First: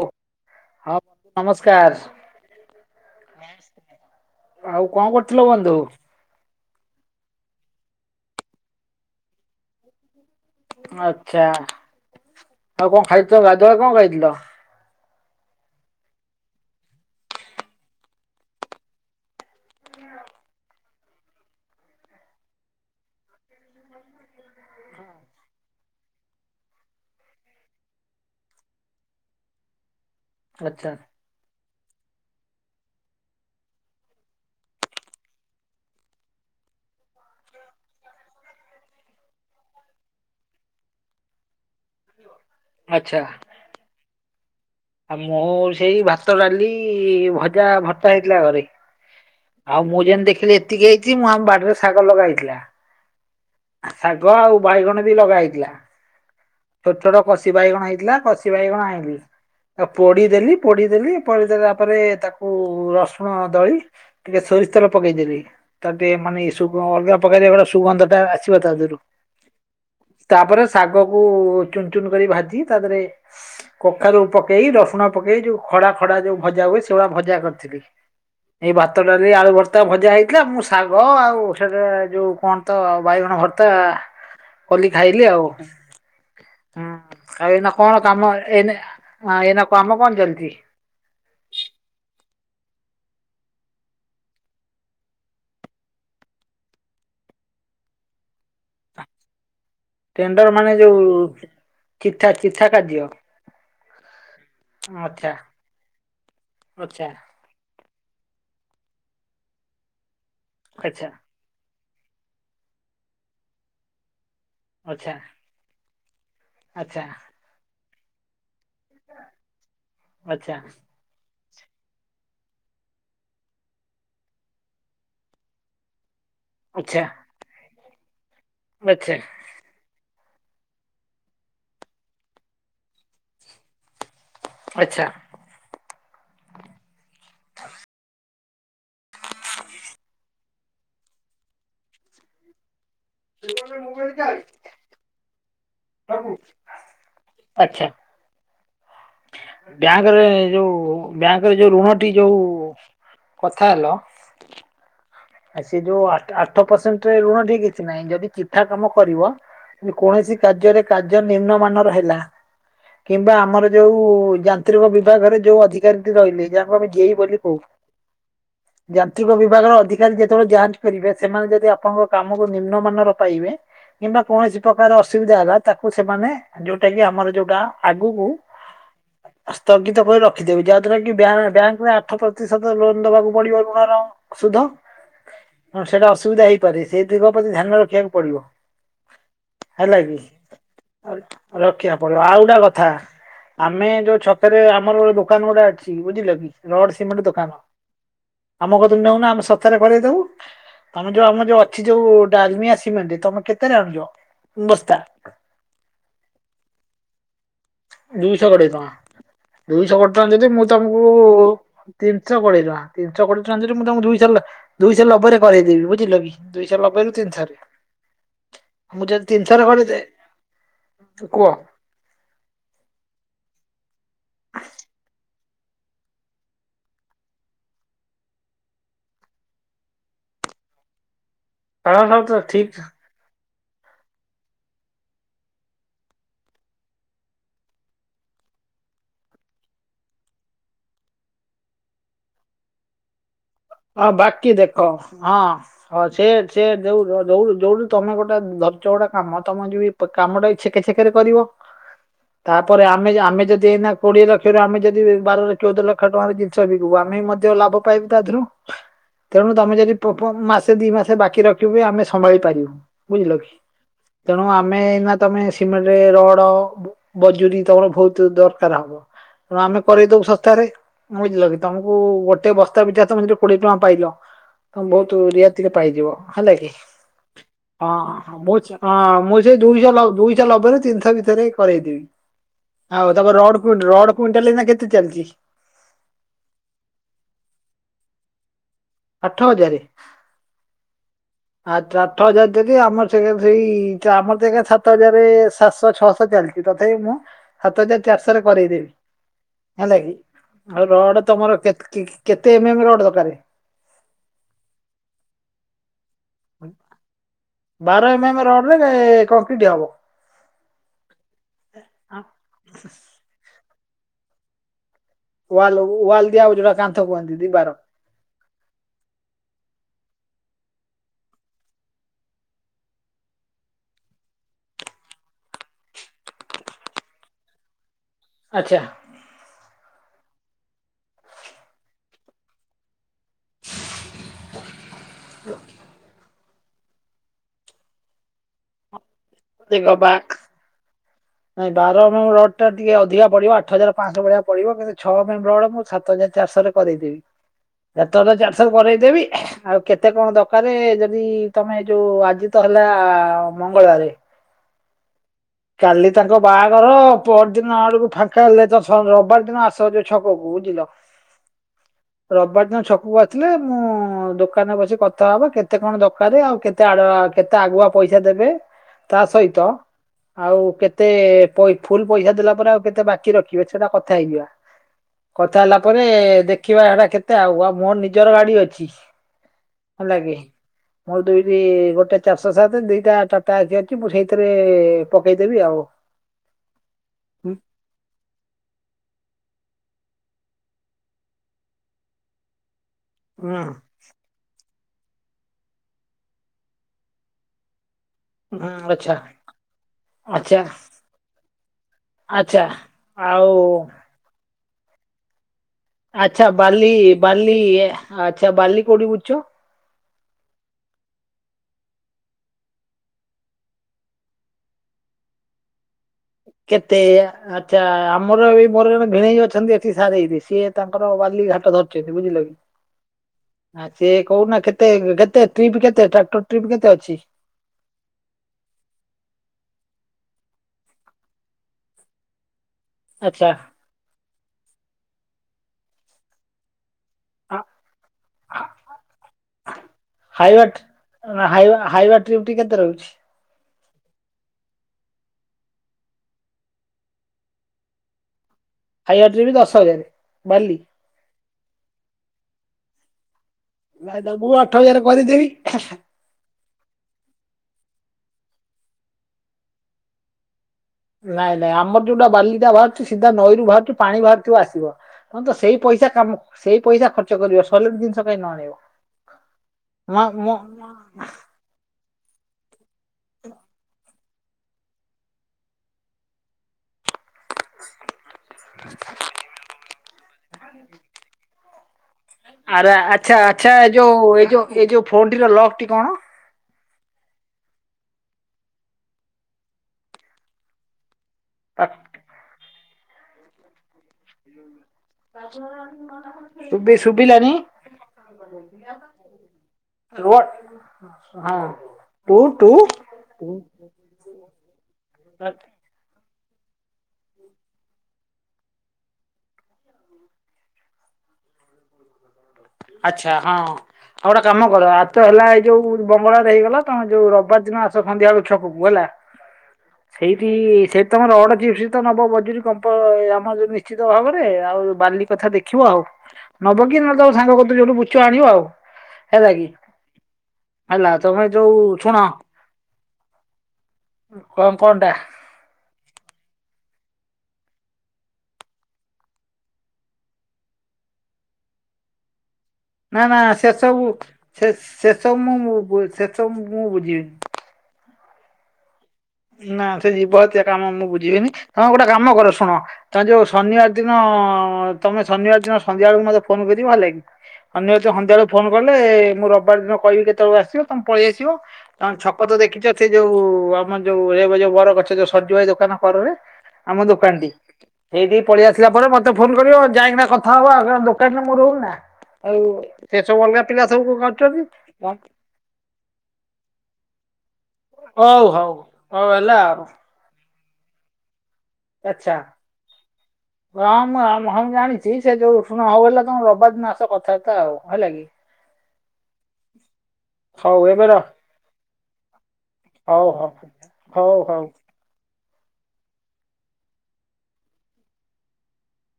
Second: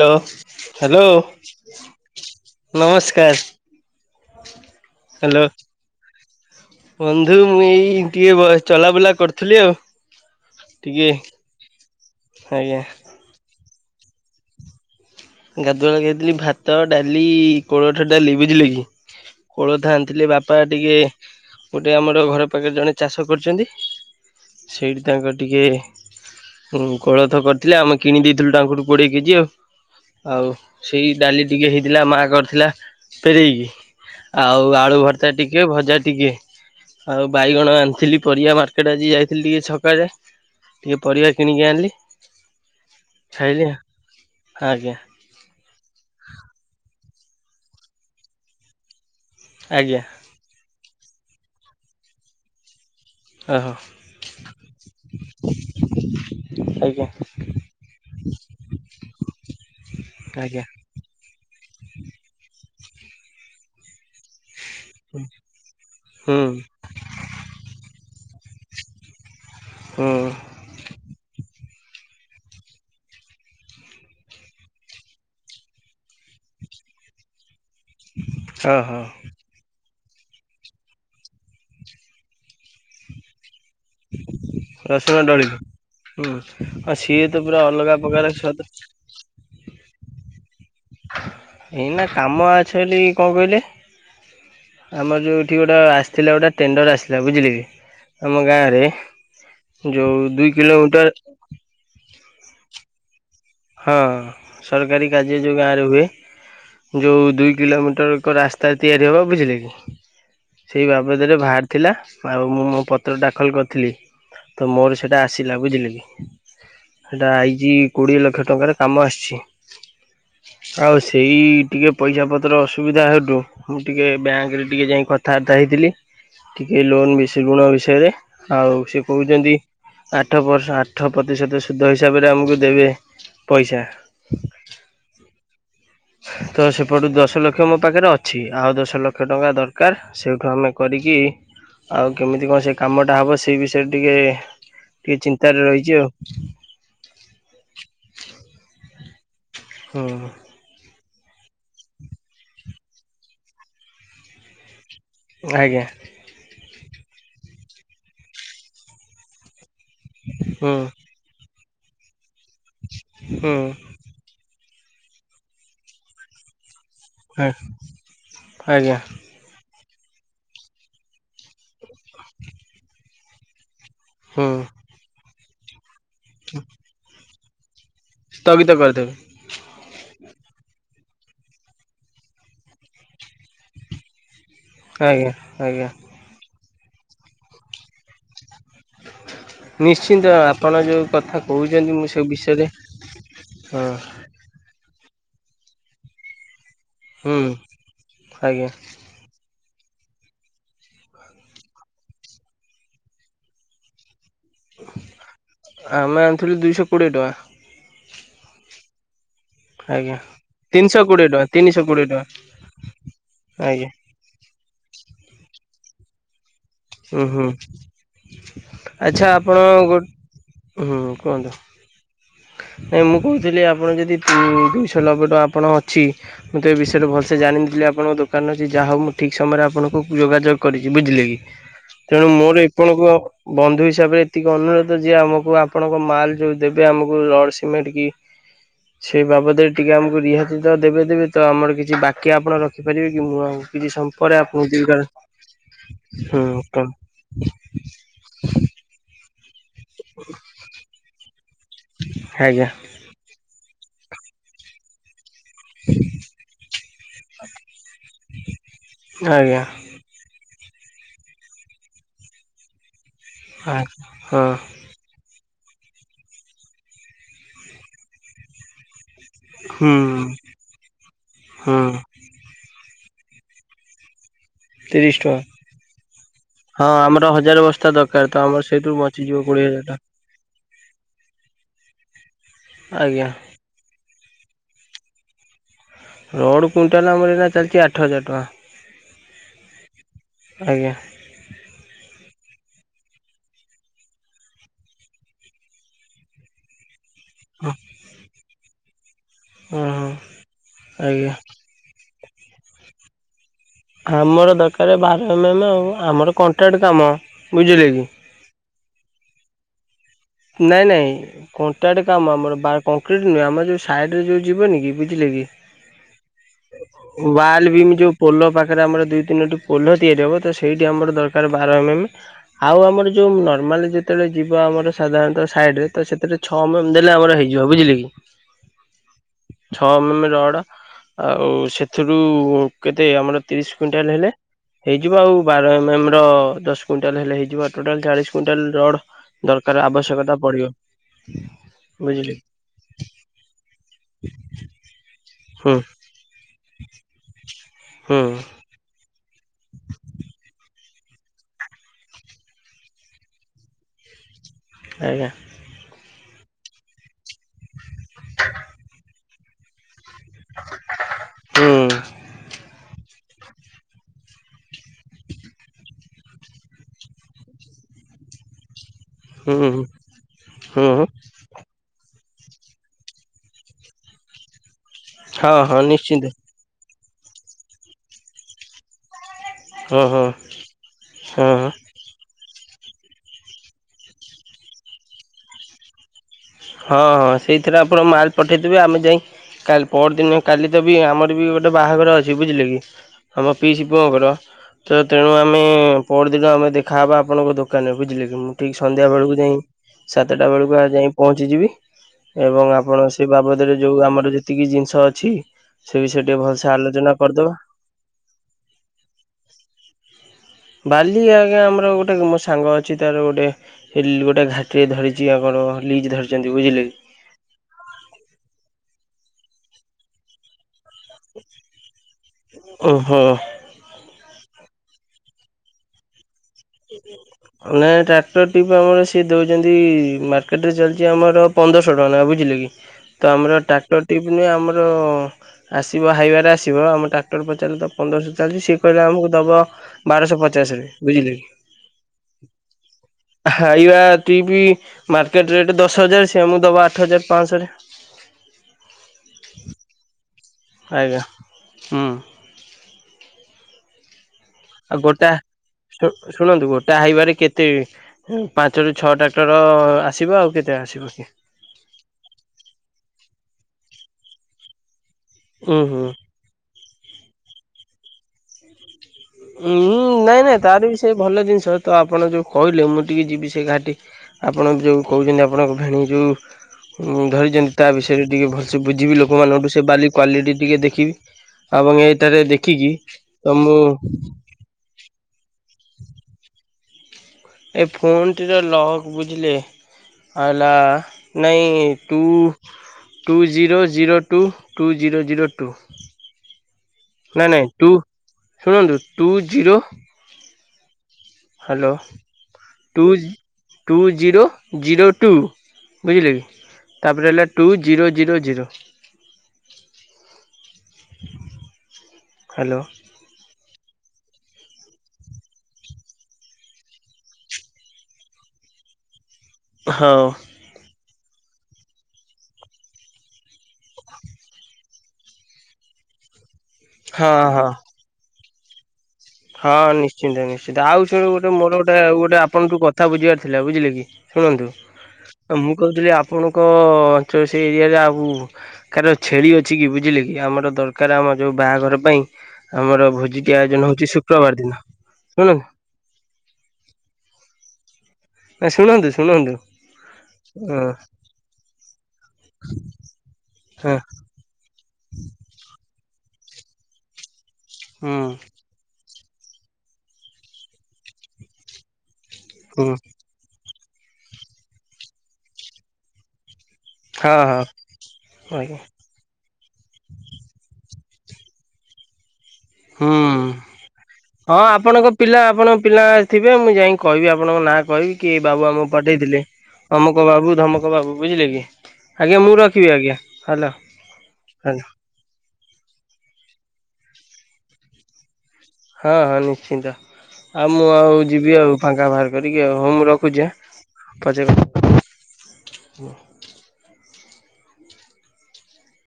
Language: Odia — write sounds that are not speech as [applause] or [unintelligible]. ତ ହଁ ହାଲୋ ବନ୍ଧୁ ନମସ୍କାର ନମସ୍କାର୍। ଆଉ କଣ କରୁଥିଲ ବନ୍ଧୁ? ବନ୍ଧୁ ମୁଁ ଏଇ ଟିକେ ବ ଚଲାବୁଲା କରୁଥିଲି ଆଉ। ଟିକେ ଆଚ୍ଛା ଆଜ୍ଞା। ଆଉ କଣ ଖାଇଥିଲ ଗାଧୁଆଳେ କଣ ଖାଇଥିଲ? ଗାଧୁଆଳେ ଖାଇଥିଲି ଭାତ, ଡ଼ାଲି, କୋଳଥଡ଼ାଲି, ବୁଝିଲେ କି? କୋଳଥ ଆଣିଥିଲେ ବାପା ଟିକେ ଗୋଟେ ଆମର ଘର ପାଖରେ ଜଣେ ଚାଷ କରିଚନ୍ତି ସେଇଠି ତାଙ୍କର ଟିକେ ହୁଁ କୋଳଥ କରିଥିଲେ ଆମେ କିଣି ଦେଇଥିଲୁ ତାଙ୍କୁଠୁ କୋଡ଼ିଏ କେଜି ଆଉ। ଆଉ ଆଚ୍ଛା ସେଇ ଡ଼ାଲି ଟିକେ ହେଇ ଥିଲା ମା କରିଥିଲା ପେରେଇକି ଆଉ ଆଳୁ ଭର୍ତ୍ତା ଟିକେ ଭଜା ଟିକେ। ଆଉ ବାଇଗଣ ଆଣିଥିଲି ପରିବା ମାର୍କେଟ ଆଜି ଯାଇଥିଲି ଟିକେ ସକାଳେ। ଟିକେ ପରିବା କିଣିକି ଆଣିଲି। ଆଚ୍ଛା। ଖାଇଲି ଆଜ୍ଞା। ମୁଁ ସେଇ ଭାତ, ଡ଼ାଲି, ଭଜା, ଭର୍ତ୍ତା ହେଇଥିଲା ଘରେ। ଆଉ ଆଜ୍ଞା ମୁଁ ଯେମିତି ଦେଖିଲି ଏତିକି ହେଇଚି ମୁଁ ଆମ ବାଡ଼ିରେ ଶାଗ ଲଗା ହେଇଥିଲା। ଓହୋ ଶାଗ ଆଉ ବାଇଗଣ ବି ଲଗା ହେଇଥିଲା। ଛୋଟ ଆଜ୍ଞା ଛୋଟ କଷି ବାଇଗଣ ହେଇଥିଲା କଷି ବାଇଗଣ ଆଇଁଲି। ଆଉ ପୋଡି଼ଦେଲି ଆଜ୍ଞା ପୋଡି଼ଦେଲି ପୋଡି଼ଦେଲା ପରେ ତାକୁ ରସୁଣ ଦଳି ଟିକେ ଶୋରିଷ ତେଲ ପକେଇଦେଲି ତାର ଟିକେ ହୁଁ ମାନେ ସୁ ଅଲଗା ପକେଇଦେବାର ସୁଗନ୍ଧ ଟା ବାଛିବା ତା ଦେହରୁ ହୁଁ ତାପରେ ଶାଗ କୁ ଚୁନ୍ ଚୁନ୍ କରି ଭାଜି ତା ଦେହରେ କଖାରୁ ପକେଇ ରସୁଣ ପକେଇ ଯୋଉ ଖଡା ଖଡା ଯୋଉ ଭଜା ହୁଏ ସେ ଭଳିଆ ଭଜା କରିଥିଲି ଏଇ ହଁ ଭାତ ହଁ ଡ଼ାଲି ଆଳୁ ଭର୍ତ୍ତା ଭ [unintelligible] ହେଇଥିଲା ମୁଁ ଶାଗ ଆଉ ସେଟା ଯୋଉ କଣ ତ ବାଇଗଣ ଭର୍ତ୍ତା କଲି ଖାଇଲି ରସୁଣ ଆଉ। ଦଳିକି ହୁଁ ହୁଁ ସିଏ ତ ଆଉ ପୁରା ଏଇନା ଅଲଗା କଣ ପ୍ରକାର କାମ ସ୍ୱାଦ ଏଇନେ ଏଇନା କାମ କଣ ଚାଲିଚି? ଏଇନା କାମ ଅଛି ବୋଲି କଣ କହିଲେ ଆମର ଯୋଉ ଏଠି ଗୋଟେ ଆସିଥିଲା ଗୋଟେ ଟେଣ୍ଡର୍ ଆସିଥିଲା ବୁଝିଲେ କି? ଆମ ଗାଁରେ ଯୋଉ ଦୁଇ ଟେଣ୍ଡର୍ ମାନେ ଯୋଉ କିଲୋମିଟର ଚିଠା ଚିଠା କାର୍ଯ୍ୟ। ହଁ ସରକାରୀ ଆଚ୍ଛା କାର୍ଯ୍ୟ ଯୋଉ ଗାଁରେ ହୁଏ ଆଚ୍ଛା ଯୋଉ ଦୁଇ କିଲୋ [unintelligible] ରାସ୍ତା ତିଆରି ହବ ବୁଝିଲେ କି ସେଇ ଆଚ୍ଛା ବାବଦରେ ଭା ଥିଲା ଆଉ ମୁଁ ମୋ ପତ୍ର ଦାଖଲ କରିଥିଲି ତ ମୋର ଆଚ୍ଛା ସେଇଟା ଆସିଲା ବୁଝିଲେ କି? ଆଚ୍ଛା ସେଟା ଆଇଚି କୋଡ଼ିଏ ଲକ୍ଷ ଟଙ୍କାର କାମ ଆସିଚି ଆଚ୍ଛା ଆଉ ସେଇ ଟିକେ ପଇସା ପତ୍ର ଅସୁବିଧା ହେଟୁ ମୁଁ ଟିକେ ବ୍ୟାଙ୍କ ରେ ଟିକେ ଯାଇ କଥାବାର୍ତ୍ତା ହେଇଥିଲି। ଟିକେ ଆଚ୍ଛା ଲୋନ୍ ବେଶୀ ଋଣ ବିଷୟରେ ଆଉ ସେ କହୁଛନ୍ତି ଆଠ ପର ଆଠ ପ୍ରତିଶତ ସୁଧ ହିସାବରେ ଆମକୁ ଦେବେ ପଇସା। ଆଚ୍ଛା। ତ ସେପଟୁ ଦଶ ଲକ୍ଷ ମୋ ପାଖରେ ଅ ଅଛି ଆଉ ଦଶ ଲକ୍ଷ ଟଙ୍କା ଦରକାର ସେଇଠୁ ଆମେ କରିକି ଆଉ କେମିତି କଣ ସେ କାମଟା ହବ ସେ ବିଷୟରେ ଟିକେ ଆଚ୍ଛା ଟିକେ ଚିନ୍ତାରେ ରହି ଆଚ୍ଛା। ହୁଁ ବ୍ୟାଙ୍କ୍ ରେ ଯୋଉ ବ୍ୟାଙ୍କ୍ ରେ ଯୋଉ ଋଣଟି ଯୋଉ କଥା ହେଲ। ଆ, ସେ ଆଜ୍ଞା ଯୋଉ ଆଟ ଆଠ ପରସେଣ୍ଟେ ଋଣ ଠି କିଛି ନାହିଁ। ଯଦି ଚିଠା କାମ କରିବ କି କୌଣସି ହୁଁ କାର୍ଯ୍ୟରେ କାର୍ଯ୍ୟ ନିମ୍ନ ମାନର ହେଲା। କିମ୍ବା ହୁଁ। ଆମର ଯୋଉ ଯାନ୍ ନ୍ତ୍ରିକ ବିଭାଗରେ ଯୋଉ ଅଧିକାରୀଟି ରହିଲେ। ଯା ତାକୁ ଆମେ ଜେଇ ବୋଲି ଆ କଉ। ଆଜ୍ଞା ଯାନ୍ତ୍ରିକ ବିଭାଗର ଅ [unintelligible] ଯେତେବେଳେ ଯାଞ୍ଚ କରିବେ ସେମାନେ ଯଦି ଆପଣଙ୍କ କାମକୁ ନିମ୍ନ ମାନର ପାଇବେ। କିମ୍ବା ହୁଁ କୌଣସି ପ୍ରକାର ଅସୁବିଧା ହେଲା। ତାକୁ ସେମାନେ ଯୋଉଟା କି ଆମର ଯୋଉଟା ଆଗକୁ ସ୍ଥଗିତ କରିଦେବେ ସ୍ଥଗିତ କରି ରଖିଦେବି। ଯାହା ଯୋଉଟା କି ବ୍ୟା ବ୍ୟାଙ୍କ୍ ରେ ଆଠ ପ୍ରତିଶତ ଲୋନ୍ ଦବାକୁ ପଡ଼ିବ ଋଣର ସୁଧ। ଆଜ୍ଞା, ଆଜ୍ଞା। କରି ସେଇ ଦିଗ ପ୍ରତି ଧ୍ୟାନ ରଖିବାକୁ ପଡ଼ିବ। ନିଶ୍ଚିନ୍ତ ଆପଣ ଯୋଉ କଥା ରଖିବାକୁ କହୁଚନ୍ତି ମୁଁ ପଡିବ ସେ ଆଉ ଗୋଟେ ବିଷୟରେ କଥା ହଁ ଆମେ ଯୋଉ ଛକରେ ଆମ ଆମର ଗୋଟେ ଦୋକାନ ଗୋଟେ ଅଛି ବୁଝିଲ କି ରଡ୍ ସିମେଣ୍ଟ ହୁଁ ଦୋକାନ। ଆଜ୍ଞା ଆମ କତୁରୁ ନଉନ ଆମ ସ ସରେ କରେଇଦବୁ। ତୋମେ ଯୋଉ ଆମର ଯୋଉ ଅଛି ଯୋଉ ଡାଲମିଆ ସିମେଣ୍ଟ ତୋମେ କେତେରେ ଆଣୁଚ? ଆମେ ଆଣିଥିଲୁ ଦୁଇଶହ କୋଡ଼ିଏ ଟଙ୍କା। ଦୁଇଶହ କୋଡ଼ିଏ ଟଙ୍କା। ଦୁଇଶହ ଆଜ୍ଞା। କୋଡ଼ିଏ ଟଙ୍କା ଯଦି ମୁଁ ତିନିଶହ ତୋମକୁ କୋଡିଏ ଟଙ୍କା ତିନିଶହ କୋଡିଏ ଟଙ୍କା ତିନିଶହ କୋଡ଼ିଏ ଟଙ୍କା, ତିନିଶହ କୋଡ଼ିଏ ଟଙ୍କା, ଯଦି ମୁଁ ଆଜ୍ଞା ତୋମକୁ ଦୁଇଶହ ଲେ ଦୁଇଶହ ଲବେରେ କରେଇ ଦେବି ବୁଝିଲ କି। ଦୁଇଶହ ଲବେରୁ ହୁଁ ହୁଁ ତିନିଶହରେ। ମୁଁ ଯଦି ଆଚ୍ଛା ଆପଣ ତିନିଶହରେ ଗୋ, କରିଦେ ହୁଁ କୁହ କୁହନ୍ତୁ ନାଇଁ ମୁଁ କହୁଥିଲି ଆପଣ ଯଦି ଦୁଇଶହ ଲବେ ଟଙ୍କା ଆପଣ ଅଛି ମୁଁ ତ ଏ ବିଷୟରେ ଭଲସେ ଜାଣିିନଥିଲି ଆପଣଙ୍କ ଦୋକାନ ଅଛି। ଯାହା ହଉ ମୁଁ ଠିକ୍ ସମୟରେ ଆପଣଙ୍କୁ ଯୋଗାଯୋଗ କରିଚି ବୁଝିଲେ କି। କାରଣ ସବୁ ତେଣୁ ତ ମୋର ଠିକ ଏପଣଙ୍କ ବନ୍ଧୁ ହିସାବରେ ଏତିକି ଅନୁରୋଧ ଯେ ଆମକୁ ଆପଣଙ୍କ ମାଲ ଯୋଉ ଦେବେ ଆମ ରଡ୍ ସିମେଣ୍ଟ କି? ସେଇ ବାବଦରେ ଟିକେ ଆମକୁ ରିହାତି ତ ଦେବେ ଦେବେ। ତ ଆମର କିଛି ବାକି ଆପଣ ରଖିପାରିବେ କି? ମୁଁ ଆଉ କିଛି ସମ ଓ ପରେ ବାକି ଆପଣଙ୍କୁ ଦେଖ। ଦେବି କାରଣ ହଁ ହଁ ସେ ହୁଁ ସେ କଣ ଯୋଉ ଯୋ ଯୋଉଠୁ ଯୋଉଠି ତୋମେ ଗୋଟେ ଧ ଚଉଡା କାମ ତୋମ ଯୋଉ ଏ ପ-କାମ ଟା ଏ ଛେକେ ଛେକରେ କରିବ। ଆଜ୍ଞା ତାପରେ ଆମେ ଯେ ଆମେ ଯଦି ଏଇନା କୋଡ଼ିଏ ଲକ୍ଷରୁ ଆମେ ଯଦି ବାର ଚଉଦ ଲକ୍ଷ ଟଙ୍କାର ଜିନିଷ ବିକିବୁ ଆମେ ବି ମଧ୍ୟ ଲାଭ ପାଇବୁ ତା ଦେହରୁ। ତେଣୁ ଆଜ୍ଞା ତୋମେ ଯଦି ପ୍ରପର ମାସେ ଦି ମାସେ ବାକି ରଖିବେ ଆମେ ସମ୍ଭାଳି ପାରିବୁ। ବୁଝିଲ କି। ଆ ତେଣୁ ହଁ ଆମେ ଏଇନା ତୋମେ ସି ସିମେଣ୍ଟେ, ରଡୁ, ବ-ବଜୁରୀ ତୋମର ବହୁତୁ ଦରକାର ହବ। ତେଣୁ ଆମେ ହୁଁ କରେଇଦବୁ ଶସ୍ତାରେ। ବୁଝିଲ କି, ହୁଁ ତୋମକୁ ଗୋଟେ ବସ୍ତା ପିଛା ତୋମେ ଯୋ କୋଡ଼ିଏ ଟଙ୍କା ପାଇଯିବ। ତୋମେ ବହୁତୁ ତିରିଶ ଟଙ୍କା। ରିହାତିକ ପାଇଯିବ। ହେଲା କି, ହଁ ଆମର ହଜାରେ ବସ୍ତା ହଁ, ଦରକାର ହଁ, ତ ହଁ, ମୁଁ ଆମର ସେଇଥିରୁ ଚା-ହଁ ମୁଁ ବଞ୍ଚିଯିବ ସେଇ କୋଡିଏ ହଜାର ଦୁଇଶହ ଟଙ୍କା ଲ, ଦୁଇଶହ ଲବେରେ ତିନିଶହ ଭିତରେ କରେଇଦେବି। ଆଉ ଆଜ୍ଞା। ତୋମ ରଡ୍ କୁ ରଡ୍ କୁଇଣ୍ଟାଲ ଏଇନା କେତେ ଚାଲିଚି? ରଡ଼୍ କୁଇଣ୍ଟାଲ ଆମର ଏଇନା ଚାଲିଚି ଆଠ ହଜାର ଟଙ୍କା। ଆଠ ହଜାରେ? ଆଜ୍ଞା। ଆଚ୍ଛା। ଆଠ ହଜାର ଯଦି ଆମର ସେ ସେଇ ଚା-ଆମର ତ ଏକା ସାତ ହଜାରେ ସାତଶହ ଛଅଶହ ଚାଲିଚି। ତଥାପି ମୁଁ ସାତ ହଜାର ଚାରିଶହ ରେ କରେଇଦେବି। ହଁ ହେଲା ହଁ କିି, ଆଉ ରଡ୍ ଆଜ୍ଞା। ତୋମର କେତ କେକି କେତେ ଏମ୍ ଏମ୍ ରଡ୍ ଦରକାର? ଆମର ଦରକାର ବାର ଏମ୍ ଏମ୍ ଆଉ ଆମର କଣ୍ଟ୍ରାକ୍ଟ କାମ ବୁଝିଲେ ବାର କି। [unintelligible] କଂକ୍ରିଟ ହବ। ନାଇଁ ନାଇଁ କଣ୍ଟାଟ କାମ ଆମର। ବା- କଂକ୍ରିଟ ନୁହେ ଆମ ଯୋଉ ସାଇଡରେ ଯୋଉ ଯିବନି କି ବୁ ୱାଲ୍ କୁ ୱାଲ୍ ଦେ ୱାଲ୍ ବିମ୍ ଯୋଉ ପୋଲ ପାଖରେ ଆମର ଦି ତିନୋଟି ପୋଲ ତିଆରି ହବ। ତ ସେଇଠି ଆମର ଦରକାର ବାର ଏମ ଏମ୍ ଆଉ ଆମର ଯୋଉ ନର୍ମାଲି ଯେତେବେଳେ ଯିବ ଆମର ସାଧାରଣତଃ ସାଇଡ୍ ରେ ତ ସେଥିରେ ଛଅ ଏମ୍ ଏମ୍ ଦେଲେ ଆମର ହେଇଯିବ ବୁଝିଲେ କି। ଆଚ୍ଛା। ଛଅମ ଏମ୍ ରଡ ଆଉ ସେଥିରୁ କେ ଆମର ତିରିଶ କୁଇଣ୍ଟଲ ହେଲେ ହେଇଯିବ ଆଉ ବାର ଏମ ଏମ ର ଦଶ କୁଇଣ୍ଟାଲ ହେଲେ ହେଇଯିବ ଟୋଟାଲ ଚାଳିଶ କୁଇଣ୍ଟାଲ ରଡ ଦେଖ ଦରକାର ବା ଆବଶ୍ୟକତା ପଡିବ। ନାଇଁ ବାର ବୁଝିଲେ ରଡ ଟା ଟିକେ ଅଧିକା ପଡିବ ଆଠ ହଜାର ପାଞ୍ଚଶହ ବଳିଆ ପଡିବ କିନ୍ତୁ ଛଅ ବଡ ହୁଁ ମୁଁ ସାତ ହଜାର ଚାରିଷହରେ କରେଇ ଦେବି। ସାତ ହୁଁ ହଜାର ଚାରିଶହ ରେ କରେଇଦେବି। ଆଉ କେତେ କଣ ଦରକାର ଯଦି ତମେ ଏ ଯୋଉ ଆଜି ତ ହେଲା ମଙ୍ଗଳବାର। ଆଜ୍ଞା। କାଲି ତାଙ୍କ ବାହାଘର ପହର ଦିନ ଆଡକୁ ଫାଙ୍କା ହେଲେ ତ ରବିବାର ଦିନ ଆସ। ଛକକୁ ବୁଝିଲ ହୁଁ ରବିବାର ଦିନ ଛକକୁ ଆସିଲେ ମୁଁ ଦୋକାନରେ ବସି କଥା ହବ କେତେ କଣ ଦରକାର ଆଉ କେତେ ଆଡ କେତେ ଆଗୁଆ ପଇସା ଦେବେ? ତା ସହିତ ହୁଁ ଆଉ ହୁଁ କେତେ ପ ଫୁଲ ପଇସା ଦେଲା ପରେ ଆଉ କେତେ ବାକି ରଖିବେ ସେଟା କଥା ହେଇଯିବା। ହଁ କଥା ହେଲା ହଁ ପରେ ନିଶ୍ଚିନ୍ତ ଦେଖିବା ହେଟା କେତେ ଆଉ ଆଉ ମୋର ନିଜର ଗାଡି ଅଛି। ହଁ ହଁ ହେଲାକି ମୋର ଦୁଇଟି ହଁ। ଗୋଟେ ଚାରି ଶହ ସାତ। ତ ଦିଟା ଟଟା ଆ ଅଛି ମୁଁ ସେଇଥିରେ ପକେଇଦେବି ଆଉ। ହଁ ହଁ ହୁଁ ସେଇଥିରେ ଆପଣ ମାଲ୍ ପଠାଇଦେବେ ଆମେ ଯାଇକି କାଲି ପରଦିନ କାଲି ତ ବି ଆମର ବି ଗୋଟେ ବାହାଘର ଅଛି ବୁଝିଲେ କି? ଆମ ହୁଁ ପିଶିପୁଅଙ୍କର ତ ତେଣୁ ଆମେ ପହରଦିନ ଆମେ ଦେଖାହବା ଆପଣଙ୍କ ଦୋକାନରେ। ବୁଝିଲେ କି ମୁଁ ହୁଁ, ଠିକ ସନ୍ଧ୍ୟା ଆଚ୍ଛା ବେଳକୁ ଯାଇ ସାତଟା ଆଚ୍ଛା ବେଳକୁ ଯାଇ ପହଞ୍ଚିଯିବି ଆଚ୍ଛା ଏବଂ ଆପଣ ସେ ଆଉ ବାବଦରେ ଯୋଉ ଆମର ଯେତିକି ଜିନିଷ ଅଛି ସେ ବିଷୟରେ ଟିକେ ଆଚ୍ଛା ଭଲସେ ବାଲି ଆଲୋଚନା କରିଦବା ବାଲି ଆଚ୍ଛା ବାଲି କୋଠି ବୁଝୁଛ? [inaudible] ବାଲି ଆଜ୍ଞା ଆମର ଗୋଟେ ମୋ ସାଙ୍ଗ ଅଛି ତାର ଗୋଟେ ଗୋଟେ ଘାଟିରେ ଧରିଛି ଆଙ୍କର କେତେ ଆଚ୍ଛା ଆମର ମୋର ଭିଣେଇ ଅଛନ୍ତି ଏଠି ସାର ସିଏ ତାଙ୍କର ବାଲି ଘାଟ ଧରିଛନ୍ତି ବୁଝିଲ କି ଓହୋ ଆ ସେ କହୁନା କେ କେତେ କେତେ ଟ୍ରିପ କେତେ ଟ୍ରାକ୍ଟର ଟ୍ରିପ କେତେ ଅଛି ନାଇ ଟ୍ରାକ୍ଟର ଟିପ ଆମର ସିଏ ଦଉଛନ୍ତି ମା ମାର୍କେଟରେ ଚାଲିଛି ଆମର ପନ୍ଦରଶହ ଟଙ୍କା ନା ବୁଝିଲେ କି? ତ ଆଚ୍ଛା। ଆମର ଟ୍ରାକ୍ଟର ଟିପ ଆମର ଆସିବ ହାଇୱରେ ଆସିବ ଆମର ଟ୍ରାକ୍ଟର ପଚାରିଲେ ତ ପନ୍ଦରଶହ ଚାଳିଶ ସିଏ କହିଲା ଆମକୁ ଆମକୁ ଦବ ବାରଶହ ପଚାଶରେ ବୁଝିଲେ କି? ଖାଇବା ଟ୍ରିପ ଟି କେତେ ରହୁଛି? ଖାଇବା ଟ୍ରିପ ମାର୍କେଟ ରେଟ ଦଶ ହଜାର ସିଏ ଆମକୁ ଦବା ଆଠ ହଜାର ପାଞ୍ଚଶହରେ। [inaudible] ଖାଇବା ଟ୍ରିପ ବି ଦଶ ହଜାର? ବାଲି ଆଜ୍ଞା ହୁଁ। ନାଇଁ ନା ମୁଁ ଆଠ ହଜାର କରିଦେବି। ତା ହାଇବାରେ କେତେ ପାଞ୍ଚରୁ ଛଅ ଟ୍ରାକ୍ଟର ଆସିବ ଆଉ କେତେ? ଆସିବ କି ନାଇଁ ନାଇଁ ଆମର ଯୋଉଟା ବାଲିଟା ବାହାରୁଛି ସିଧା ନଈରୁ ବାହାରୁଛି ପାଣି ବାହାରୁଥିବ ଆସିବ। ହଁ ତ ସେଇ ଉୁଁ ହୁଁ। ପଇସା କାମ ସେଇ ପଇସା ଖର୍ଚ୍ଚ କରିବ ସଲିଟ ଜିନିଷ କାଇଁ ନ ଆଣିବ? ହୁଁ ମୁଁ ନାଇଁ ନାଇଁ ତାର ମୁଁ ବି ସେ ଭଲ ଜିନିଷ ତ ଆପଣ ଯୋଉ କହିଲେ ମୁଁ ଟିକେ ଯିବି ସେ ଗାହାଟି ଆପଣ ଯେଉଁ କହୁଛନ୍ତି ଆପଣଙ୍କ ଭେନେଇ ଯେଉଁ ଉ ଧରିଛନ୍ତି ତା ବିଷୟରେ ଟିକେ ଭଲସେ ବୁଝିବି ଲୋକମାନଙ୍କଠୁ ସେ ବାଲି କ୍ୱାଲିଟି ଟିକେ ଦେଖିବି। ଏବଂ ଏଇଟାରେ ଦେଖିକି ତ ମୁଁ ହଉ ଏଇ ଯୋଉ ଏଇ ଯୋଉ ଫୋନଟିର ଲକ୍ ଟି କଣ? ଏ ଫୋନଟିର ଲକ୍ ବୁଝିଲେ ହେଲା ନାଇଁ two two zero zero two. Two zero zero two ଶୁଭି ଶୁଭିଲାନି ନାଇଁ ନାଇଁ ଟୁ ଶୁଣନ୍ତୁ ଟୁ ଜିରୋ ରୁହ। ହଁ ହାଲୋ ଟୁ ଜ୍ ଟୁ ଜରୋ ଜିରୋ ଟୁ ବୁଝିଲେକି ତାପରେ ହେଲା ଟୁ ଜିରୋ ଜିରୋ ଜିରୋ। [inaudible] ଆଛା ହଁ। ଆଉ ଗୋଟେ କାମ କର ଆଜ୍ ତ ହେଲା ଏଇ ଯୋଉ ବଙ୍ଗଳବାରେ ହେଇଗଲା ତମେ ଯୋଉ ରବିବାର ଦିନ ଆସ ସନ୍ଧ୍ୟାବେଳେ ଛକକୁ ହେଲା। ହଁ ସେଇଠି ସେ ତମେ ରଡ ଚିପସି ତ ନବ ମଜୁରୀ କମ୍ପ ଏ ଆମ ଯୋଉ ନିଶ୍ଚିତ ଭାବରେ ଆଉ ବାଲି କଥା ଦେଖିବ ଆଉ। ନବ କି ନହେଲେ ତମ ହଁ ସାଙ୍ଗ ହଁ କତୁରୁ ଯୋଉଠୁ ବୁଛଚ ଆଣିବ ଆଉ। ହେଲା କି ହଁ ନିଶ୍ଚିନ୍ତ ନିଶ୍ଚିନ୍ତ ଆଉ ହେଲା ସେଡୁ ତମେ ଗୋଟେ ଯୋଉ ମୋର ଗୋଟେ ଶୁଣ ଆଉ ଗୋଟେ ଆପଣଠୁ କଥା ବୁଝିବାର ଥିଲା ବୁଝିଲେ କି। କଣ କଣଟା? ଆ ମୁଁ କୋହୁଥୁଲି ଆପଣଙ୍କ ଅଞ୍ଚଳ ସେ ଏରିଆରେ ଆଉ କାହାର ଛେଳି ଅଛି କି ବୁଝିଲେ କି ଆମର ଦରକାର ଆମ ଯୋଉ ବାହାଘର ପାଇଁ। ପାଇଁ ଆମର ଭୋଜିଟି ଆୟୋଜନ ହୋଉଚି ଶୁ ସେସ୍ ସେ ସବୁ ମୁଁ ମୁଁ ବୁ ସେ ସବୁ ମୁଁ ମୁଁ ବୁଝିବିନି। ନାଇ ଶୁଣନ୍ତୁ ସ୍ ନା ସେ ଯିବ ହତ୍ୟା କାମ ମୁଁ ବୁଝିବିନି ତମେ ଗୋଟେ କାମ କର ଶୁଣ ତମେ ଯୋଉ ଶନିବାର ହଁ ଦିନ ତମେ ଶନିବାର ଦିନ ସନ୍ଧ୍ୟା ବେଳକୁ ମତେ ଫୋନ କରିବ ହେଲା କି। ଅନିବାର ତ ହୁଁ ସନ୍ଧ୍ୟାବେଳେ ଫୋନ କଲେ ମୁଁ ରବିବାର ଦିନ କହିବି କେତେବେଳକୁ ଆସିବ ତମେ ପଳିଆସିବ ତାନ ଛ ତ ହୁଁ ଦେଖିଚ ସେଇ ଯୋଉ ଆମର ଯୋଉ ଏବେ ଯୋଉ ବରଗଛ ଯୋଉ ସଜୁ ଭାଇ ଦୋକାନ କରରେ। ଆମ ହଁ ଦୋକାନଟି ହଁ ଏଇଠିକି ପଳି ଆଜ୍ଞା ଆସିଲା ପରେ ମତେ ଫୋନ କରିବ ଯାଇକିନା କଥା ହବା କାରଣ ଦୋକାନରେ ମୁଁ ରହୁନି ନା। ଆଉ ହୁଁ ସେ ସବୁ ଅଲଗା ପିଲା ସବୁ ହଁ କରୁଛନ୍ତି। ଆପଣଙ୍କ ପିଲା ଆପଣଙ୍କ ପିଲା ଥିବେ ମୁଁ ଯାଇଁକି କହିବି ଆପ ଆପଣଙ୍କ ନାଁ କହିବି କି ଏ ହଉ ବାବୁ ହଉ ଆମକୁ ହଉ ପଠେଇଥିଲେ ହେଲା ଆଉ ଅମକ ବାବୁ ଧମକ ବାବୁ ବୁଝିଲେ କି। ଆଚ୍ଛା। ଆଜ୍ଞା ମୁଁ ରଖିବି ଆଜ୍ଞା। ହ୍ୟାଲୋ ହଁ ମ ଆମ ହଁ ମୁଁ ହ୍ୟାଲୋ। ଜାଣିଚି ସିଏ ଯୋଉ ଶୁଣ ହୋଉ ହେଲା ତମେ ରବିବାର ଦିନ ଆସ୍ ତ କଥାବାର୍ତ୍ତା ଆଉ ହେଲା କି। ହଁ ହଁ ନିଶ୍ଚିନ୍ତ। ଆଉ ହଉ ମୁଁ ଏବେ ର ଆଉ ଯିବି ଆଉ ଫାଙ୍କା ବାହାର କରିକି ଆଉ ହୋଉ ମୁଁ ରଖୁଚି ଆ। ହୋଉ ହୋଉ। ହୁ।